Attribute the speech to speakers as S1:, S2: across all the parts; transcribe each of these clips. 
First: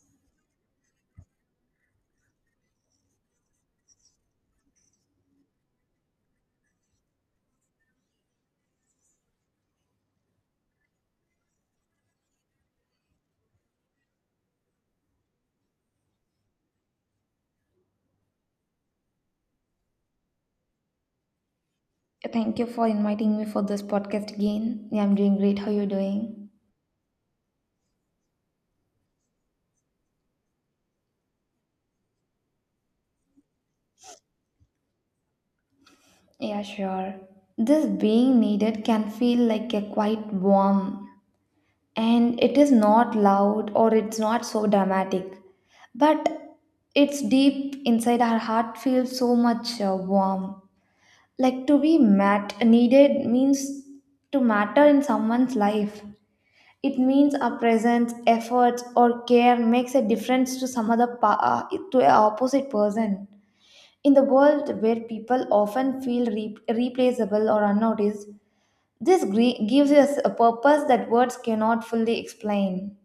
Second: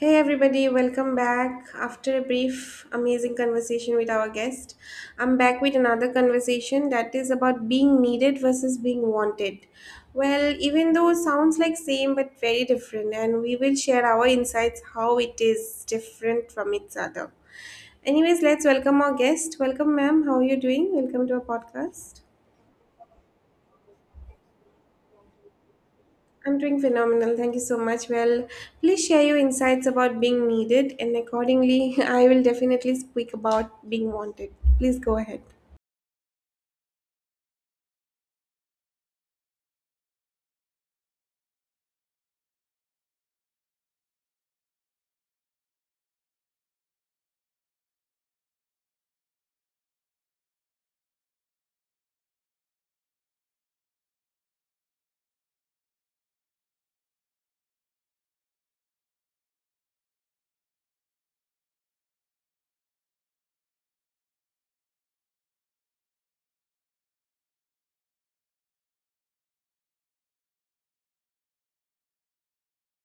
S1: Hey everybody, welcome back. After a brief, amazing conversation with our guest, I'm back with another conversation that is about being needed versus being wanted. Well, even though it sounds like same but very different, and we will share our insights how it is different from each other. Anyways, let's welcome our guest. Welcome, ma'am. How are you doing? Welcome to our podcast.
S2: Thank you for inviting me for this podcast again. Yeah, I'm doing great. How you doing?
S1: I'm doing phenomenal. Thank you so much. Well, please share your insights about being needed, and accordingly, I will definitely speak about being wanted. Please go ahead.
S2: Yeah, sure. This being needed can feel like a quite warm and it is not loud or it's not so dramatic. But it's deep inside our heart feels so much warm. Like to be met needed means to matter in someone's life. It means our presence, efforts, or care makes a difference to some other to a opposite person. In the world where people often feel replaceable or unnoticed, this gives us a purpose that words cannot fully explain.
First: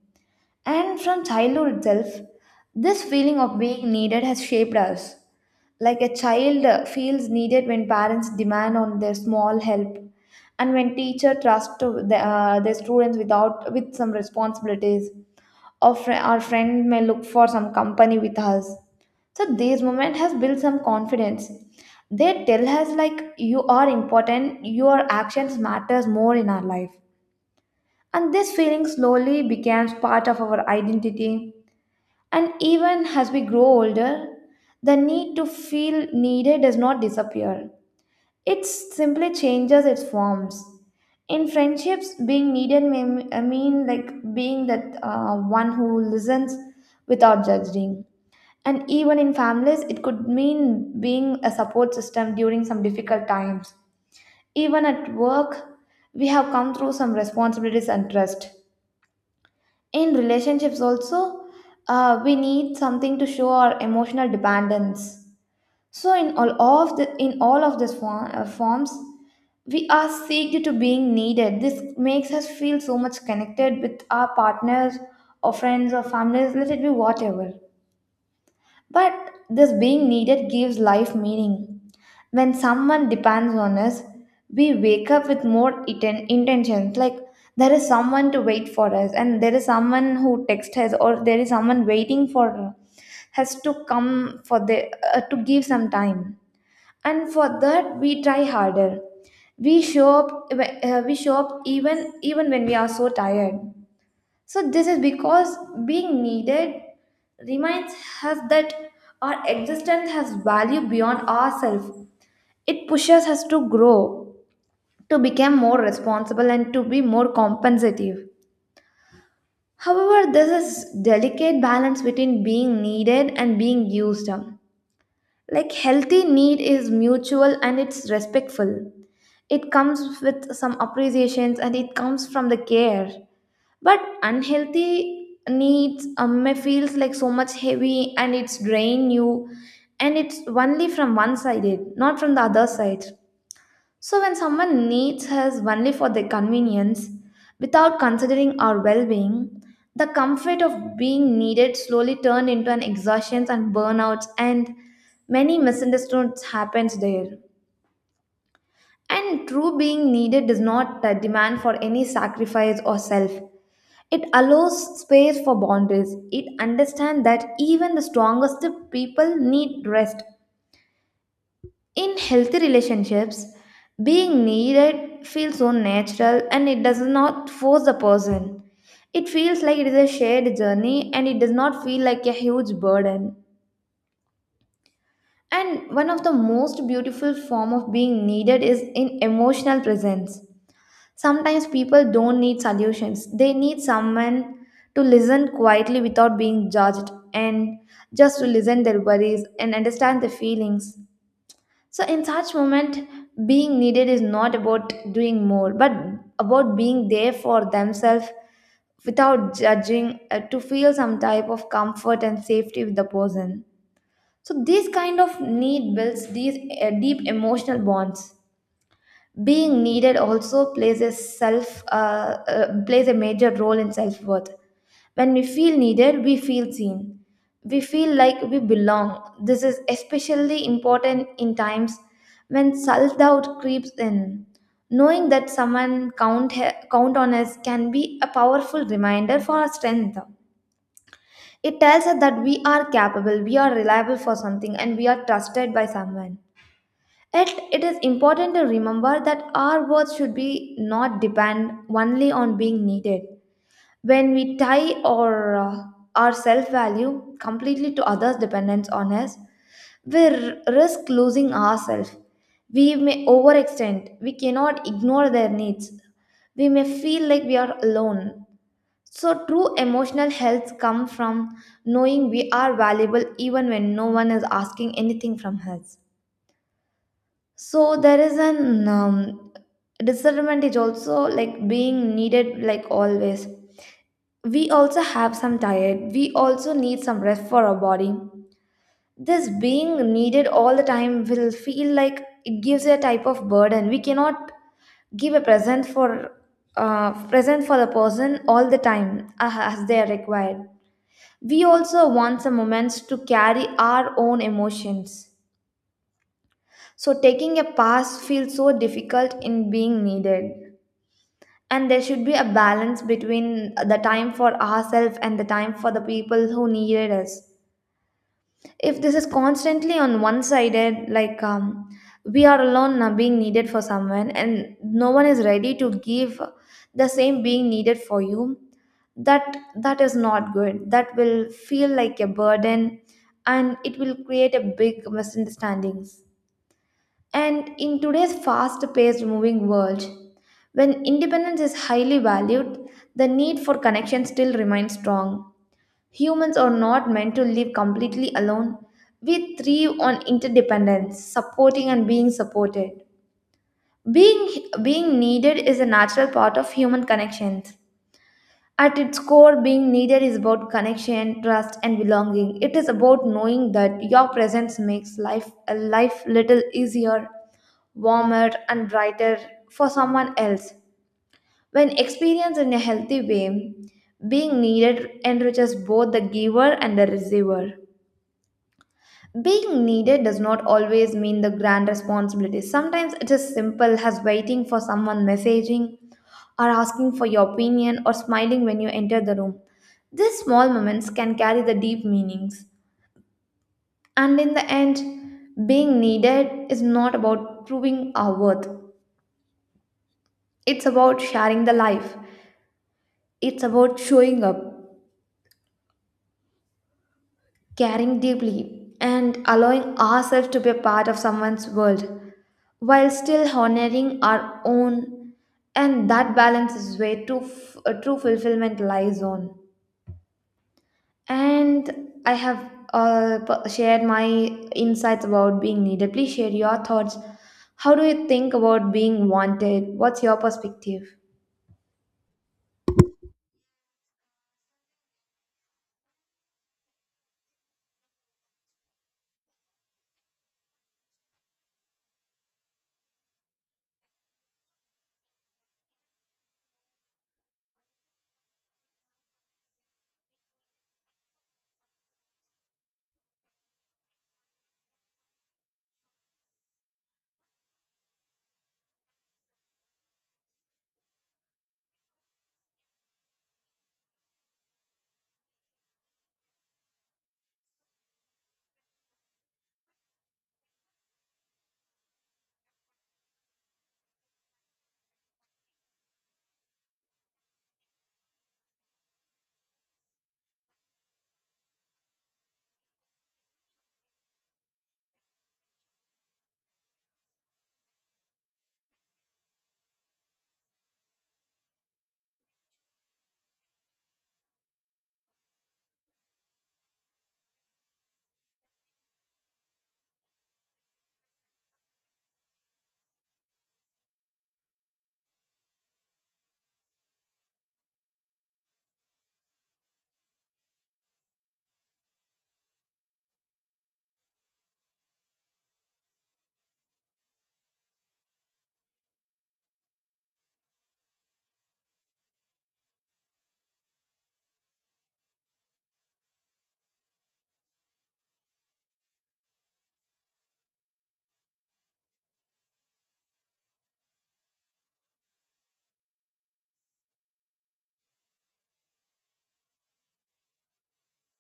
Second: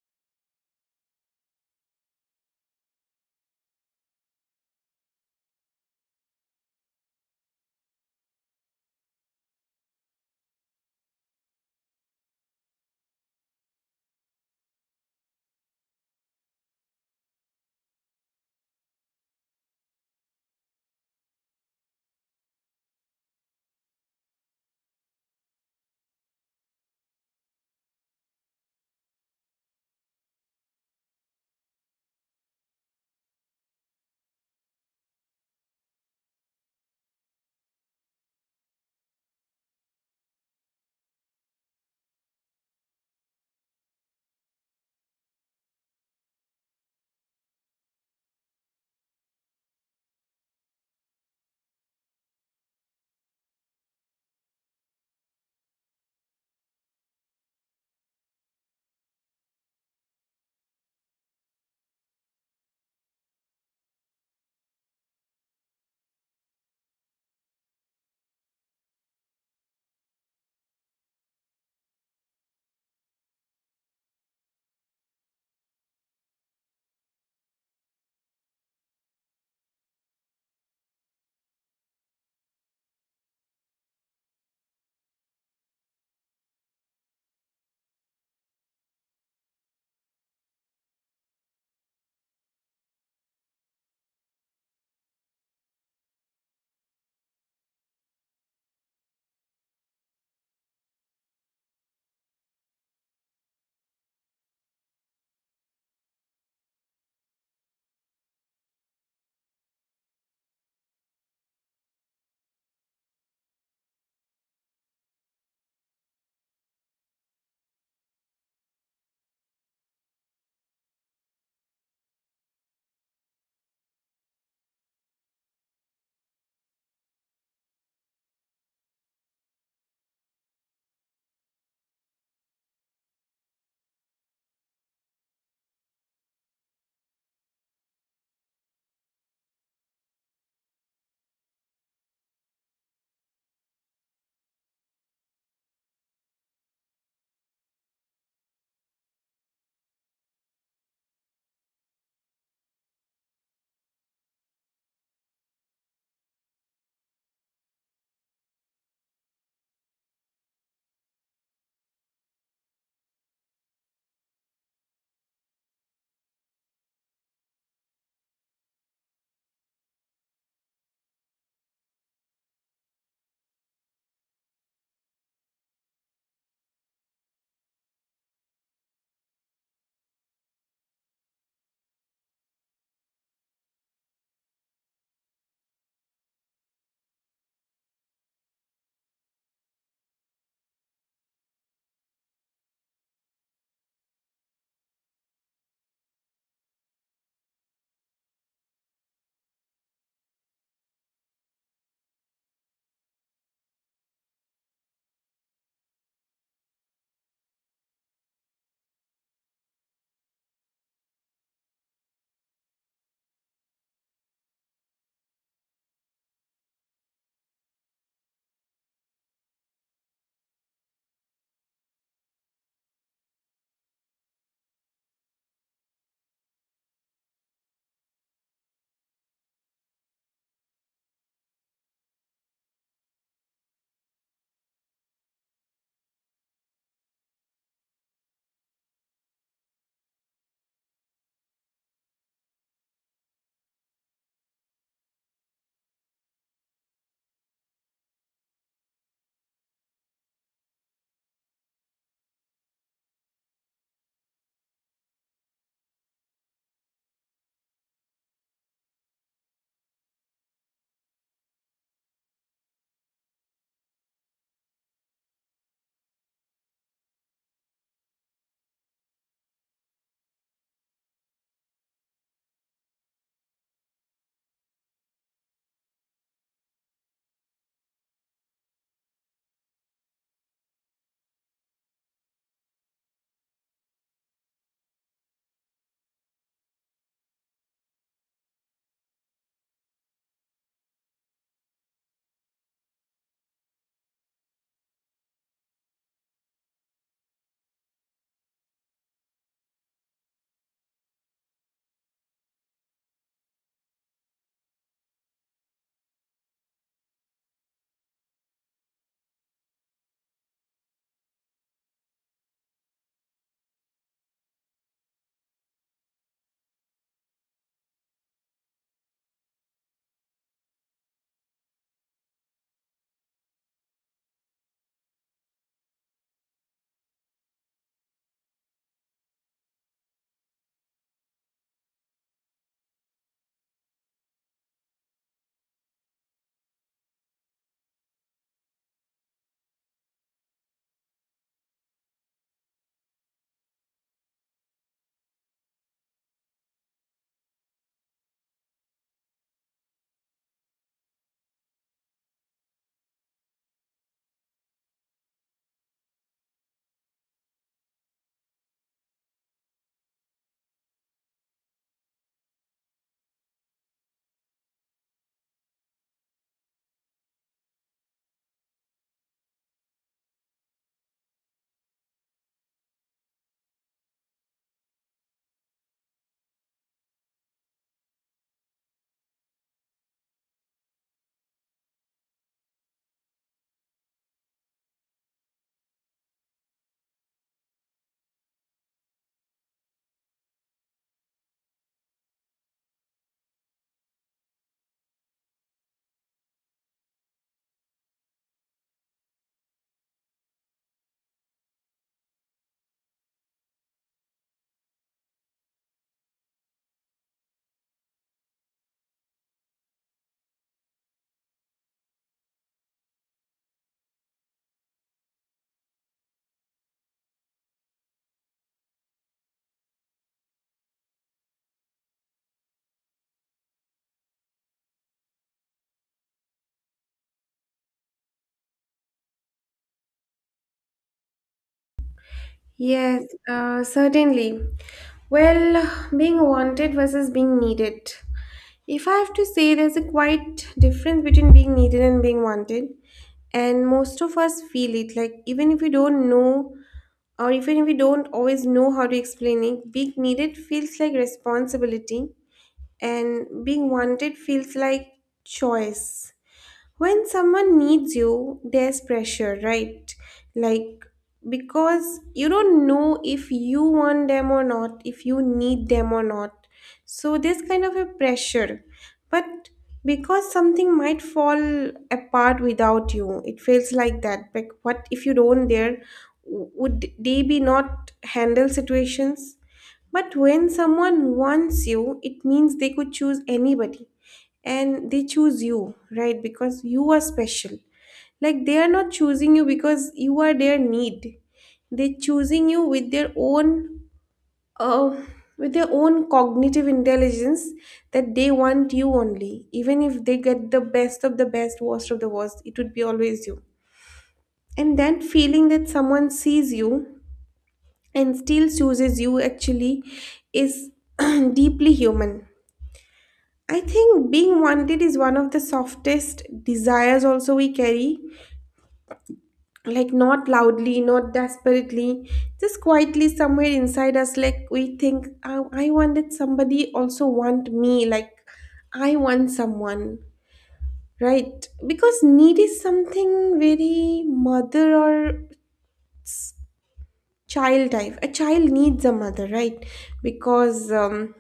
S2: And from childhood itself, this feeling of being needed has shaped us like a child feels needed when parents demand on their small help, and when teacher trust to their students without with some responsibilities, or our friend may look for some company with us. So this moment has built some confidence. They tell us like you are important, your actions matters more in our life, and this feeling slowly becomes part of our identity. And even as we grow older, the need to feel needed does not disappear. It simply changes its forms. In friendships, being needed may mean like being that one who listens without judging. And even in families, it could mean being a support system during some difficult times. Even at work, we have come through some responsibilities and trust. In relationships also, we need something to show our emotional dependence. So in all of these forms we are seeked to being needed. This makes us feel so much connected with our partners or friends or families, let it be whatever, but this being needed gives life meaning. When someone depends on us, we wake up with more intentions. Like there is someone to wait for us, and there is someone who texts us, or there is someone waiting for us to come for the to give some time. And for that, we try harder. We show up. We show up even when we are so tired. So, this is because being needed reminds us that our existence has value beyond ourselves. It pushes us to grow, to become more responsible, and to be more compensative. However, this is delicate balance between being needed and being used. Like healthy need is mutual and it's respectful. It comes with some appreciations and it comes from the care. But unhealthy needs may feels like so much heavy and it's drain you, and it's only from one sided not from the other side. So when someone needs us only for their convenience without considering our well-being, the comfort of being needed slowly turned into an exhaustion and burnouts, and many misunderstandings happens there. And true being needed does not demand for any sacrifice or self. It allows space for boundaries. It understands that even the strongest people need rest. In healthy relationships, being needed feels so natural and it does not force the person. It feels like it is a shared journey and it does not feel like a huge burden. And one of the most beautiful form of being needed is in emotional presence. Sometimes people don't need solutions, they need someone to listen quietly without being judged, and just to listen their worries and understand their feelings. So, in such moment, being needed is not about doing more, but about being there for themselves without judging, to feel some type of comfort and safety with the person. So, this kind of need builds these deep emotional bonds. Being needed also plays a self plays a major role in self worth. When we feel needed, we feel seen. We feel like we belong. This is especially important in times when self doubt creeps in. Knowing that someone count on us can be a powerful reminder for our strength. It tells us that we are capable, we are reliable for something, and we are trusted by someone. Yet it is important to remember that our worth should be not depend only on being needed. When we tie our self value completely to others' dependence on us, we risk losing ourselves. We may overextend, we cannot ignore their needs, we may feel like we are alone. So, true emotional health comes from knowing we are valuable even when no one is asking anything from us. So there is an discernment is also like being needed, like always we also have some tired, we also need some rest for our body. This being needed all the time will feel like it gives a type of burden. We cannot give a present for present for the person all the time as they are required. We also want some moments to carry our own emotions. So taking a pass feels so difficult in being needed. And there should be a balance between the time for ourselves and the time for the people who needed us. If this is constantly on one sided, like we are alone now being needed for someone and no one is ready to give the same being needed for you, that is not good. That will feel like a burden and it will create a big misunderstandings. And in today's fast paced moving world, when independence is highly valued, the need for connection still remains strong. Humans are not meant to live completely alone. We thrive on interdependence, supporting and being supported. Being needed is a natural part of human connections. At its core, being needed is about connection, trust, and belonging. It is about knowing that your presence makes life a life little easier, warmer and brighter for someone else. When experienced in a healthy way, being needed enriches both the giver and the receiver. Being needed does not always mean the grand responsibility. Sometimes it is simple as waiting for someone messaging, or asking for your opinion, or smiling when you enter the room. These small moments can carry the deep meanings. And in the end, being needed is not about proving our worth, it's about sharing the life. It's about showing up, caring deeply, and allowing ourselves to be a part of someone's world while still honoring our own. And that balance is where true fulfillment lies on. And I have shared my insights about being needed. Please share your thoughts. How do you think about being wanted? What's your perspective?
S1: Yes, certainly. Well, being wanted versus being needed. If I have to say, there's a quite difference between being needed and being wanted, and most of us feel it. Like even if we don't know, or even if we don't always know how to explain it, being needed feels like responsibility, and being wanted feels like choice. When someone needs you, there's pressure, right? Like, because you don't know if you want them or not, if you need them or not, so there's kind of a pressure. But because something might fall apart without you, it feels like that. Like, what if you don't there, would they be not handle situations? But when someone wants you, it means they could choose anybody and they choose you, right? Because you are special. Like, they are not choosing you because you are their need, they're choosing you uh, with their own cognitive intelligence, that they want you only, even if they get the best of the best, worst of the worst, it would be always you. And that feeling, that someone sees you and still chooses you, actually is deeply human. I think being wanted is one of the softest desires also we carry. Like not loudly, not desperately, just quietly somewhere inside us. Like we think, oh, I wanted somebody also want me. Like I want someone, right? Because need is something very mother or child type. A child needs a mother, right? Because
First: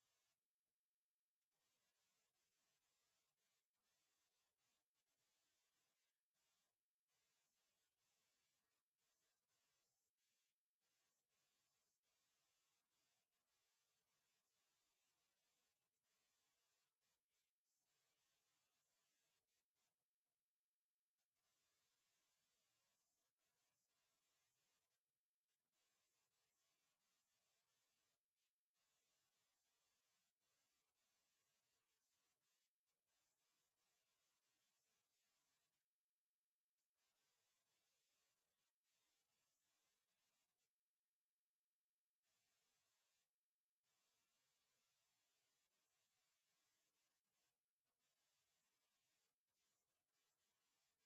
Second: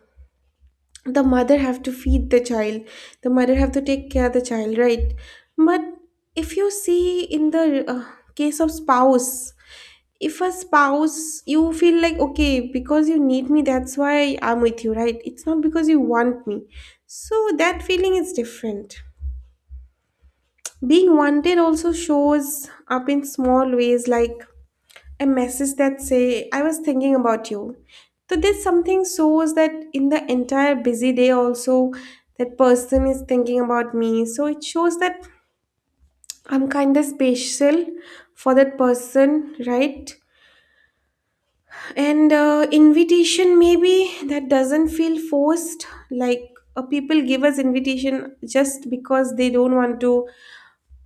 S1: the mother have to feed the child, the mother have to take care of the child, right? But if you see in the case of spouse, if a spouse you feel like okay, because you need me, that's why I'm with you, right? It's not because you want me. So that feeling is different. Being wanted also shows up in small ways, like a message that say I was thinking about you. So there's something shows that in the entire busy day also that person is thinking about me, so it shows that I'm kind of special for that person, right? And invitation maybe that doesn't feel forced. Like people give us invitation just because they don't want to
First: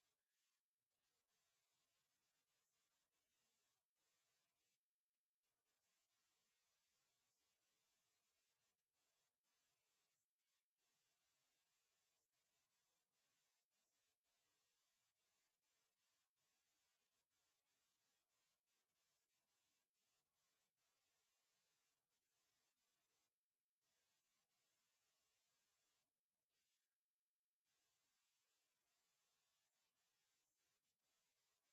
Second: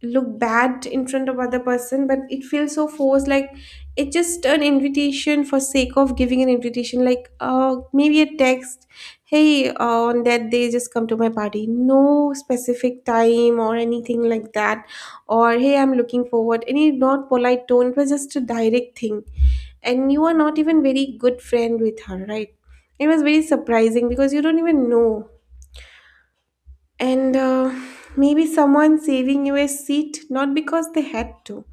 S1: look bad in front of other person, but it feels so forced. Like it's just an invitation for sake of giving an invitation, like maybe a text, hey on that day just come to my party, no specific time or anything like that. Or hey, I'm looking forward, any not polite tone, it was just a direct thing, and you are not even very good friend with her, right? It was very surprising because you don't even know. And maybe someone saving you a seat, not because they had to,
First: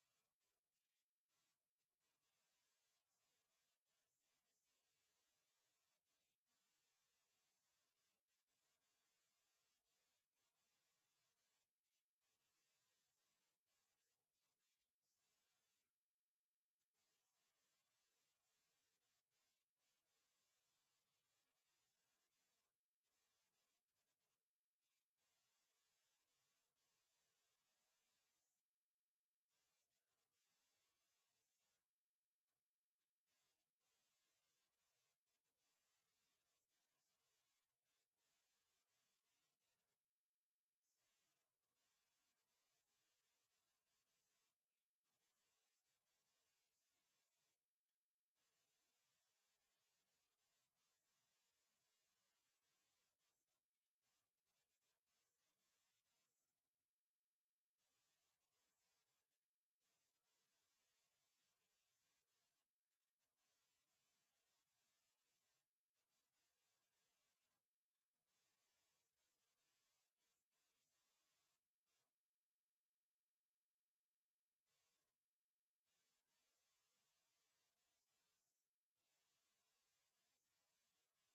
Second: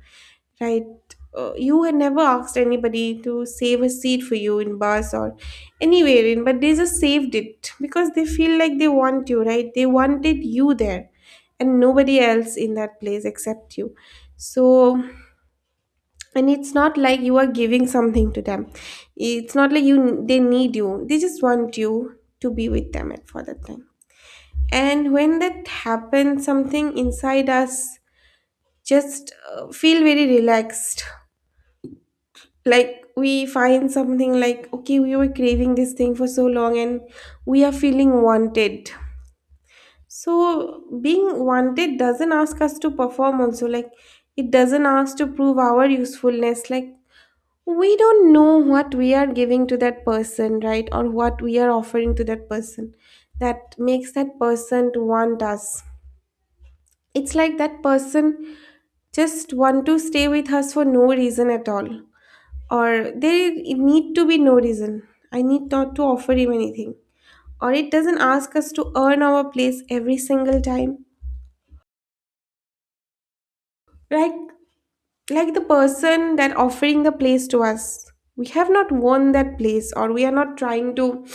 S1: right? You had never asked anybody to save a seat for you in bus or anywhere in, but they just saved it because they feel like they want you, right? They wanted you there and nobody else in that place except you. So, and it's not like you are giving something to them. It's not like you they need you. They just want you to be with them at for that time. And when that happens, something inside us just feel very relaxed. Like we find something like okay, we were craving this thing for so long, and we are feeling wanted. So being wanted doesn't ask us to perform also. Like it doesn't ask to prove our usefulness. Like we don't know what we are giving to that person, right? Or what we are offering to that person that makes that person to want us. It's like that person just want to stay with us for no reason at all, or there need to be no reason. I need not to offer him anything. Or it doesn't ask us to earn our place every single time. like like the person that offering the place to us, we have not won that place, or we are not trying to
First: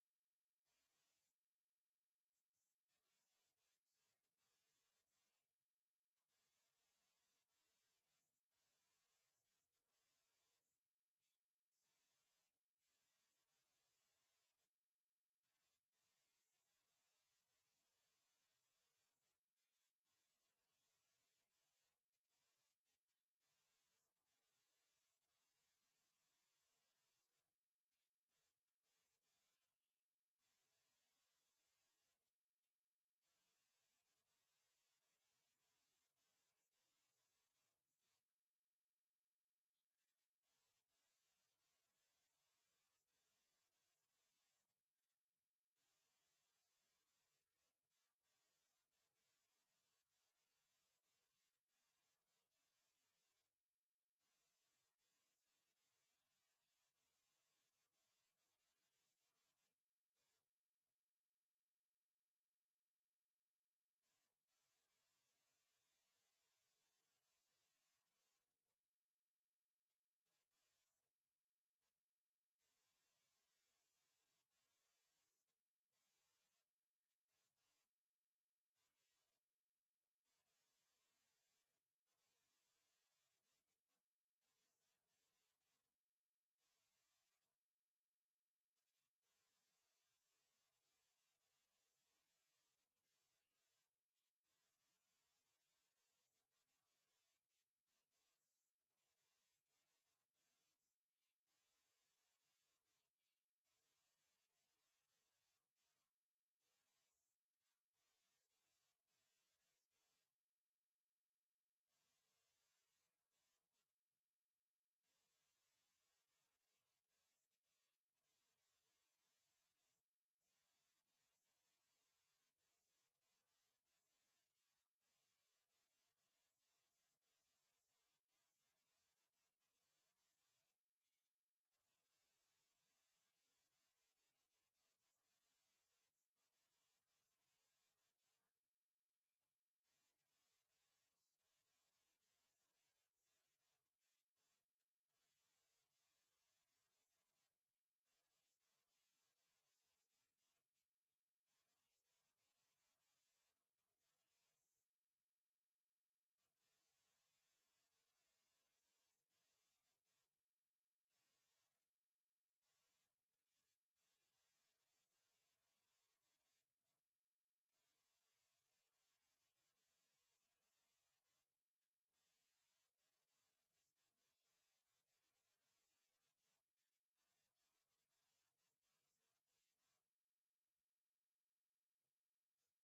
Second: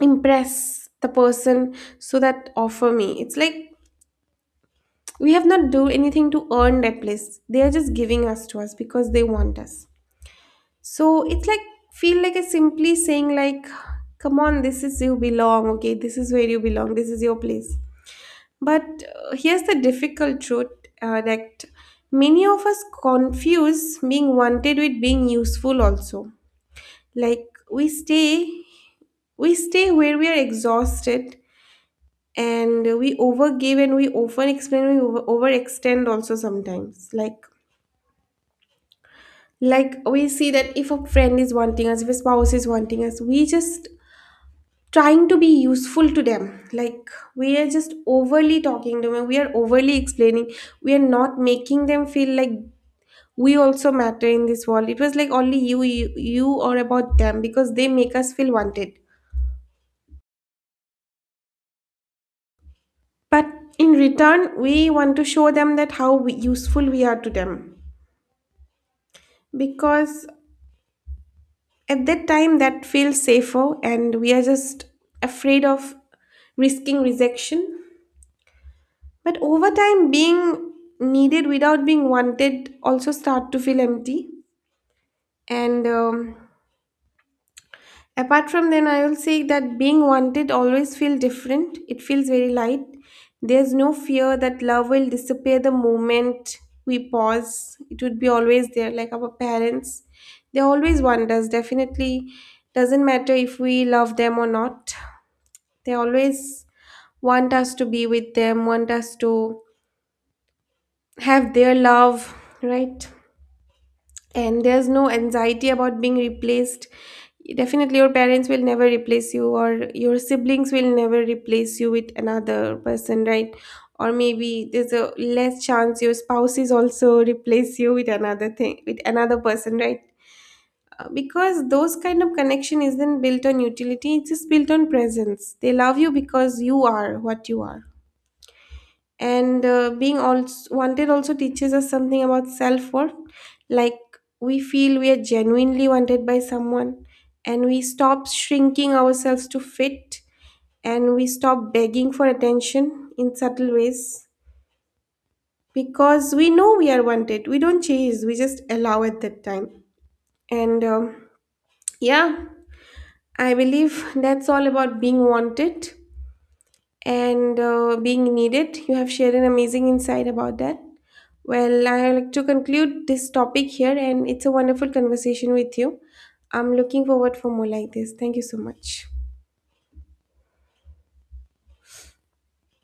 S1: impress the person. So that offer me, it's like we have not do anything to earn that place, they are just giving us to us because they want us. So it's like feel like a simply saying like, "Come on, this is you belong. Okay, this is where you belong. This is your place." But here's the difficult truth, that many of us confuse being wanted with being useful. Also, like we stay where we are exhausted, and we overgive, and we often explain overextend. Also, sometimes like we see that if a friend is wanting us, if a spouse is wanting us, we just trying to be useful to them. Like we are just overly talking to them, we are overly explaining, we are not making them feel like we also matter in this world. It was like only you you, you or about them, because they make us feel wanted. But in return we want to show them that how useful we are to them, because at that time that feels safer, and we are just afraid of risking rejection. But over time, being needed without being wanted also start to feel empty. And apart from then, I will say that being wanted always feel different. It feels very light. There's no fear that love will disappear the moment we pause. It would be always there, like our parents. They always want us. Definitely, doesn't matter if we love them or not. They always want us to be with them, want us to have their love, right? And there's no anxiety about being replaced. Definitely, your parents will never replace you, or your siblings will never replace you with another person, right? Or maybe there's a less chance your spouses also replace you with another thing, with another person, right? Because those kind of connection isn't built on utility, it's just built on presence. They love you because you are what you are. And being also wanted also teaches us something about self-worth. Like we feel we are genuinely wanted by someone, and we stop shrinking ourselves to fit, and we stop begging for attention in subtle ways. Because we know we are wanted, we don't chase, we just allow at that time. And yeah, I believe that's all about being wanted. And being needed, you have shared an amazing insight about that. Well, I like to conclude this topic here, and it's a wonderful conversation with you. I'm looking forward for more like this. Thank you so much.